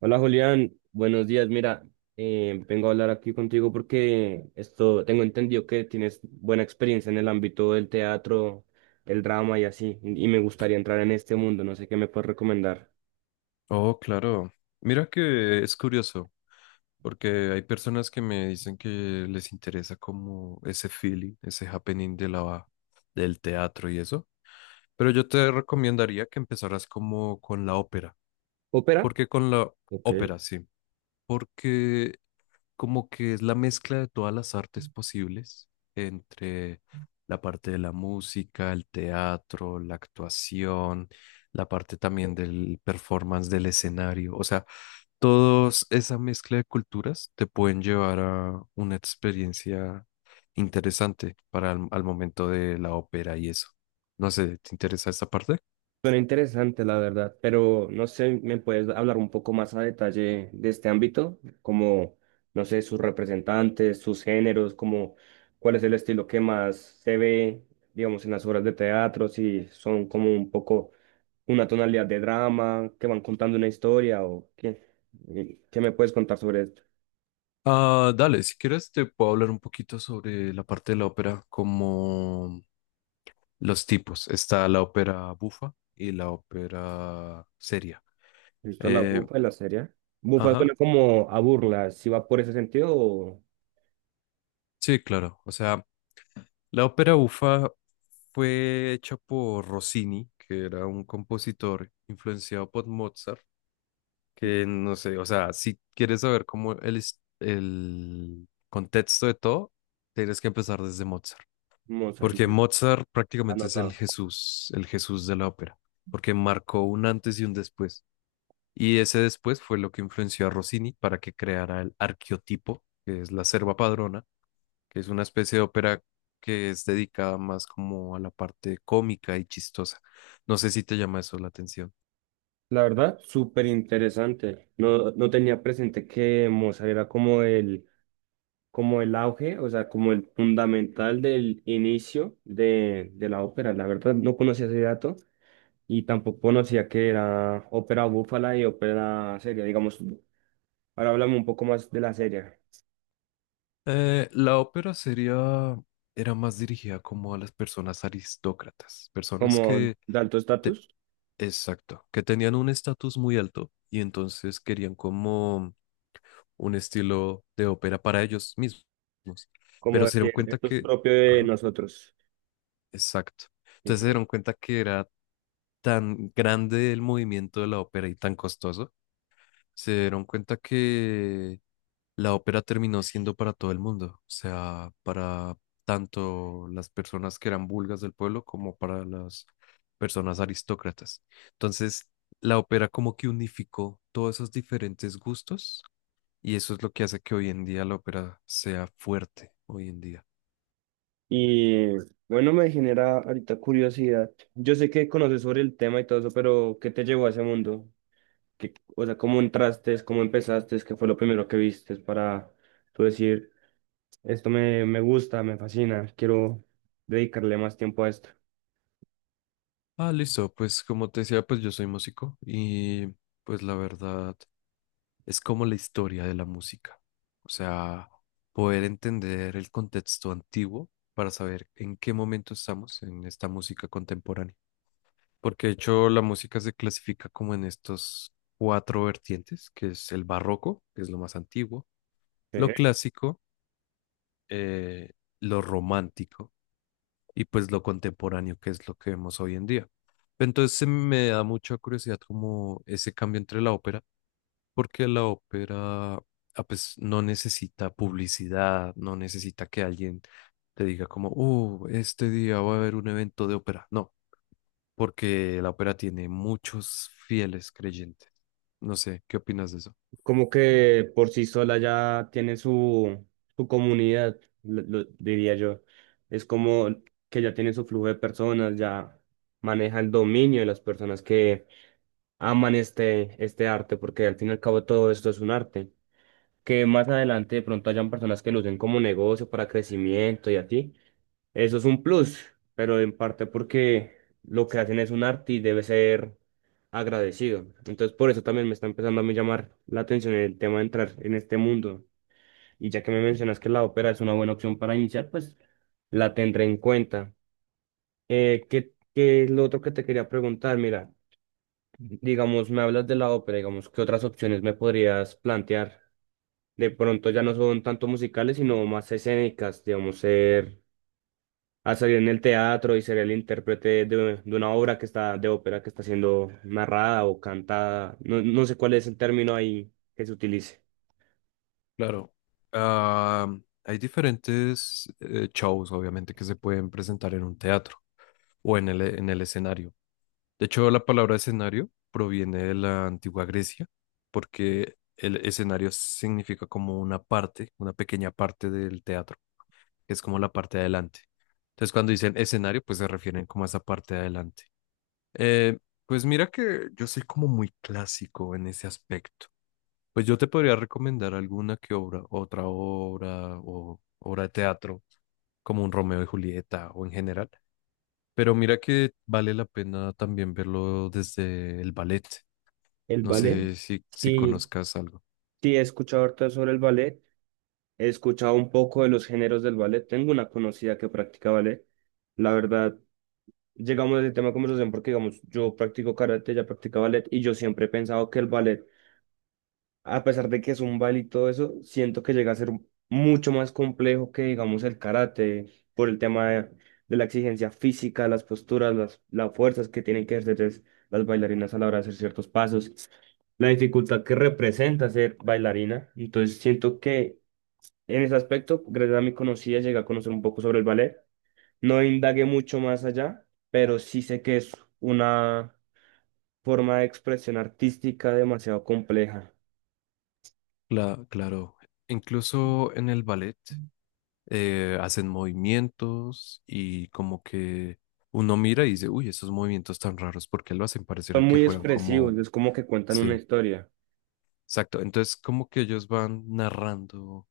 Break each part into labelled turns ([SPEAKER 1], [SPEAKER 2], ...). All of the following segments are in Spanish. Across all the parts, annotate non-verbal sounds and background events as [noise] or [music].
[SPEAKER 1] Hola Julián, buenos días. Mira, vengo a hablar aquí contigo porque esto tengo entendido que tienes buena experiencia en el ámbito del teatro, el drama y así, y me gustaría entrar en este mundo. No sé qué me puedes recomendar.
[SPEAKER 2] Oh, claro. Mira que es curioso, porque hay personas que me dicen que les interesa como ese feeling, ese happening de del teatro y eso. Pero yo te recomendaría que empezaras como con la ópera,
[SPEAKER 1] ¿Ópera?
[SPEAKER 2] porque con la
[SPEAKER 1] Ok.
[SPEAKER 2] ópera. Sí. Porque como que es la mezcla de todas las artes posibles entre la parte de la música, el teatro, la actuación, la parte también del performance del escenario. O sea, todos esa mezcla de culturas te pueden llevar a una experiencia interesante para al momento de la ópera y eso. No sé, ¿te interesa esta parte?
[SPEAKER 1] Suena interesante, la verdad, pero no sé, ¿me puedes hablar un poco más a detalle de este ámbito? Como, no sé, sus representantes, sus géneros, como cuál es el estilo que más se ve, digamos, en las obras de teatro, si son como un poco una tonalidad de drama, que van contando una historia o qué. ¿Qué me puedes contar sobre esto?
[SPEAKER 2] Ah, dale, si quieres te puedo hablar un poquito sobre la parte de la ópera, como los tipos. Está la ópera bufa y la ópera seria.
[SPEAKER 1] ¿Listo la
[SPEAKER 2] Eh,
[SPEAKER 1] bufa y la serie? Bufa
[SPEAKER 2] ajá,
[SPEAKER 1] suena como a burla, si va por ese sentido o
[SPEAKER 2] sí, claro. O sea, la ópera bufa fue hecha por Rossini, que era un compositor influenciado por Mozart, que no sé, o sea, si quieres saber cómo el contexto de todo, tienes que empezar desde Mozart,
[SPEAKER 1] Mozart,
[SPEAKER 2] porque Mozart prácticamente es
[SPEAKER 1] anotado.
[SPEAKER 2] El Jesús de la ópera, porque marcó un antes y un después, y ese después fue lo que influenció a Rossini para que creara el arqueotipo, que es la serva padrona, que es una especie de ópera que es dedicada más como a la parte cómica y chistosa. No sé si te llama eso la atención.
[SPEAKER 1] La verdad, súper interesante. No, no tenía presente que Mozart era como el auge, o sea, como el fundamental del inicio de la ópera. La verdad, no conocía ese dato y tampoco conocía que era ópera búfala y ópera seria. Digamos, ahora háblame un poco más de la serie,
[SPEAKER 2] La ópera sería era más dirigida como a las personas aristócratas, personas
[SPEAKER 1] como
[SPEAKER 2] que,
[SPEAKER 1] de alto
[SPEAKER 2] te-
[SPEAKER 1] estatus,
[SPEAKER 2] exacto, que tenían un estatus muy alto y entonces querían como un estilo de ópera para ellos mismos,
[SPEAKER 1] como
[SPEAKER 2] pero
[SPEAKER 1] de
[SPEAKER 2] se dieron
[SPEAKER 1] que
[SPEAKER 2] cuenta
[SPEAKER 1] esto es
[SPEAKER 2] que,
[SPEAKER 1] propio de
[SPEAKER 2] ajá,
[SPEAKER 1] nosotros.
[SPEAKER 2] exacto, entonces se dieron cuenta que era tan grande el movimiento de la ópera y tan costoso, se dieron cuenta que la ópera terminó siendo para todo el mundo, o sea, para tanto las personas que eran vulgas del pueblo como para las personas aristócratas. Entonces, la ópera como que unificó todos esos diferentes gustos y eso es lo que hace que hoy en día la ópera sea fuerte, hoy en día.
[SPEAKER 1] Y bueno, me genera ahorita curiosidad. Yo sé que conoces sobre el tema y todo eso, pero ¿qué te llevó a ese mundo? ¿Qué- o sea, ¿cómo entraste? ¿Cómo empezaste? ¿Qué fue lo primero que viste para tú decir, esto me, me gusta, me fascina, quiero dedicarle más tiempo a esto?
[SPEAKER 2] Ah, listo, pues como te decía, pues yo soy músico y pues la verdad es como la historia de la música. O sea, poder entender el contexto antiguo para saber en qué momento estamos en esta música contemporánea. Porque de hecho la música se clasifica como en estos cuatro vertientes, que es el barroco, que es lo más antiguo, lo
[SPEAKER 1] Eh,
[SPEAKER 2] clásico, eh, lo romántico y pues lo contemporáneo, que es lo que vemos hoy en día. Entonces se me da mucha curiosidad como ese cambio entre la ópera, porque la ópera, ah, pues, no necesita publicidad, no necesita que alguien te diga como, oh, este día va a haber un evento de ópera. No, porque la ópera tiene muchos fieles creyentes. No sé, ¿qué opinas de eso?
[SPEAKER 1] Como que por sí sola ya tiene su, su comunidad, lo diría yo. Es como que ya tiene su flujo de personas, ya maneja el dominio de las personas que aman este, este arte, porque al fin y al cabo todo esto es un arte. Que más adelante de pronto hayan personas que lo usen como negocio para crecimiento y así. Eso es un plus, pero en parte porque lo que hacen es un arte y debe ser agradecido. Entonces por eso también me está empezando a mí llamar la atención el tema de entrar en este mundo. Y ya que me mencionas que la ópera es una buena opción para iniciar, pues la tendré en cuenta. ¿Qué, qué es lo otro que te quería preguntar? Mira. Digamos, me hablas de la ópera, digamos, ¿qué otras opciones me podrías plantear? De pronto ya no son tanto musicales, sino más escénicas, digamos, ser, a salir en el teatro y ser el intérprete de una obra que está, de ópera que está siendo narrada o cantada. No, no sé cuál es el término ahí que se utilice.
[SPEAKER 2] Claro. Ah, hay diferentes shows, obviamente, que se pueden presentar en un teatro o en el escenario. De hecho, la palabra escenario proviene de la antigua Grecia, porque el escenario significa como una parte, una pequeña parte del teatro, que es como la parte de adelante. Entonces, cuando dicen escenario, pues se refieren como a esa parte de adelante. Eh, pues mira que yo soy como muy clásico en ese aspecto. Pues yo te podría recomendar alguna que obra, otra obra o obra de teatro, como un Romeo y Julieta o en general. Pero mira que vale la pena también verlo desde el ballet.
[SPEAKER 1] El
[SPEAKER 2] No
[SPEAKER 1] ballet.
[SPEAKER 2] sé si
[SPEAKER 1] Sí,
[SPEAKER 2] conozcas algo.
[SPEAKER 1] sí, he escuchado harto sobre el ballet. He escuchado un poco de los géneros del ballet. Tengo una conocida que practica ballet. La verdad, llegamos a ese tema de conversación porque, digamos, yo practico karate, ya practica ballet y yo siempre he pensado que el ballet, a pesar de que es un baile y todo eso, siento que llega a ser mucho más complejo que, digamos, el karate por el tema de la exigencia física, las posturas, las fuerzas que tienen que ejercer las bailarinas a la hora de hacer ciertos pasos, la dificultad que representa ser bailarina. Entonces, siento que en ese aspecto, gracias a mi conocida, llegué a conocer un poco sobre el ballet. No indagué mucho más allá, pero sí sé que es una forma de expresión artística demasiado compleja.
[SPEAKER 2] Claro, incluso en el ballet hacen movimientos y como que uno mira y dice, uy, esos movimientos tan raros, ¿por qué lo hacen?
[SPEAKER 1] Son
[SPEAKER 2] Parecieran que
[SPEAKER 1] muy
[SPEAKER 2] fueran
[SPEAKER 1] expresivos,
[SPEAKER 2] como,
[SPEAKER 1] es como que cuentan una
[SPEAKER 2] sí,
[SPEAKER 1] historia.
[SPEAKER 2] exacto. Entonces como que ellos van narrando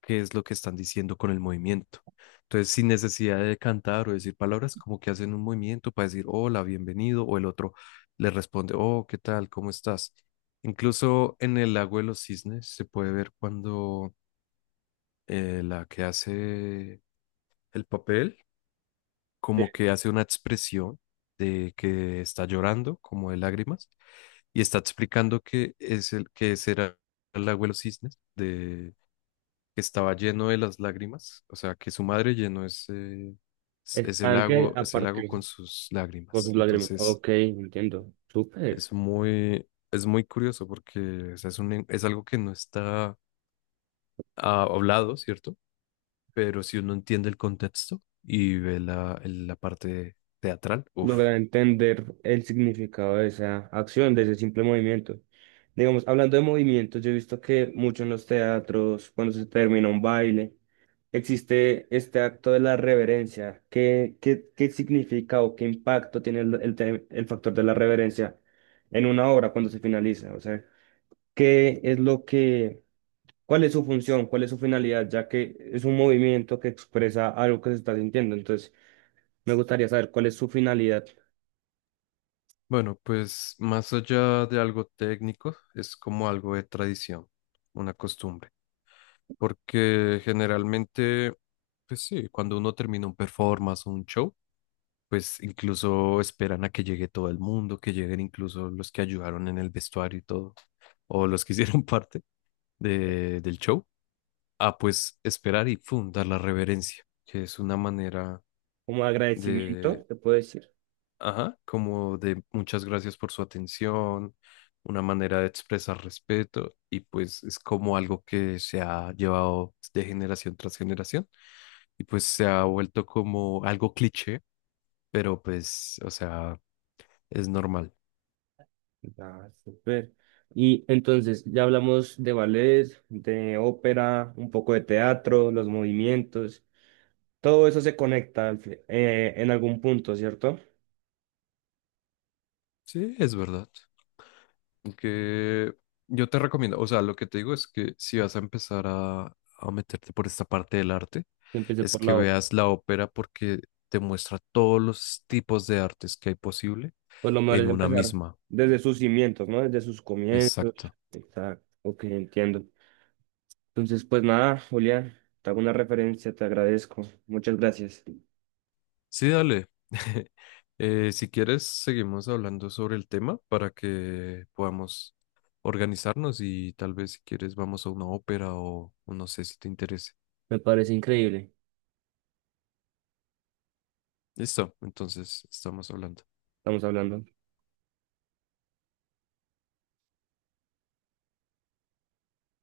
[SPEAKER 2] qué es lo que están diciendo con el movimiento. Entonces, sin necesidad de cantar o decir palabras, como que hacen un movimiento para decir hola, bienvenido, o el otro le responde, oh, ¿qué tal? ¿Cómo estás? Incluso en el lago de los cisnes se puede ver cuando la que hace el papel, como
[SPEAKER 1] Sí.
[SPEAKER 2] que hace una expresión de que está llorando, como de lágrimas, y está explicando que es el que será el lago de los cisnes, de que estaba lleno de las lágrimas, o sea, que su madre llenó ese,
[SPEAKER 1] Están que a
[SPEAKER 2] ese lago
[SPEAKER 1] partir
[SPEAKER 2] con sus
[SPEAKER 1] con
[SPEAKER 2] lágrimas.
[SPEAKER 1] sus lágrimas.
[SPEAKER 2] Entonces,
[SPEAKER 1] Ok, entiendo. Súper.
[SPEAKER 2] es muy curioso porque, o sea, es un, es algo que no está, ah, hablado, ¿cierto? Pero si uno entiende el contexto y ve la, la parte teatral, uff.
[SPEAKER 1] Lograr entender el significado de esa acción, de ese simple movimiento. Digamos, hablando de movimientos, yo he visto que mucho en los teatros, cuando se termina un baile, existe este acto de la reverencia. ¿Qué, qué, qué significa o qué impacto tiene el te- el factor de la reverencia en una obra cuando se finaliza? O sea, ¿qué es lo que, cuál es su función, cuál es su finalidad, ya que es un movimiento que expresa algo que se está sintiendo? Entonces, me gustaría saber cuál es su finalidad.
[SPEAKER 2] Bueno, pues más allá de algo técnico, es como algo de tradición, una costumbre, porque generalmente, pues sí, cuando uno termina un performance o un show, pues incluso esperan a que llegue todo el mundo, que lleguen incluso los que ayudaron en el vestuario y todo, o los que [laughs] hicieron parte
[SPEAKER 1] eh,
[SPEAKER 2] de, del show, a pues esperar y fundar dar la reverencia, que es una manera
[SPEAKER 1] Como
[SPEAKER 2] de
[SPEAKER 1] agradecimiento, te puedo decir.
[SPEAKER 2] ajá, como de muchas gracias por su atención, una manera de expresar respeto, y pues es como algo que se ha llevado de generación tras generación y pues se ha vuelto como algo cliché, pero pues, o sea, es normal.
[SPEAKER 1] Ah, súper. Y entonces ya hablamos de ballet, de ópera, un poco de teatro, los movimientos. Todo eso se conecta al en algún punto, ¿cierto?
[SPEAKER 2] Sí, es verdad, que yo te recomiendo, o sea, lo que te digo es que si vas a empezar a meterte por esta parte del arte,
[SPEAKER 1] Empecé
[SPEAKER 2] es
[SPEAKER 1] por
[SPEAKER 2] que
[SPEAKER 1] la obra.
[SPEAKER 2] veas la ópera porque te muestra todos los tipos de artes que hay posible
[SPEAKER 1] Pues lo mejor
[SPEAKER 2] en
[SPEAKER 1] es
[SPEAKER 2] una
[SPEAKER 1] empezar
[SPEAKER 2] misma.
[SPEAKER 1] desde sus cimientos, ¿no? Desde sus comienzos.
[SPEAKER 2] Exacto.
[SPEAKER 1] Exacto, ok, entiendo. Entonces, pues nada, Julián, te hago una referencia, te agradezco. Muchas gracias.
[SPEAKER 2] Sí, dale. [laughs] Si quieres, seguimos hablando sobre el tema para que podamos organizarnos y tal vez si quieres vamos a una ópera o no sé si te interese.
[SPEAKER 1] Me parece increíble.
[SPEAKER 2] Listo, entonces estamos hablando.
[SPEAKER 1] Estamos hablando.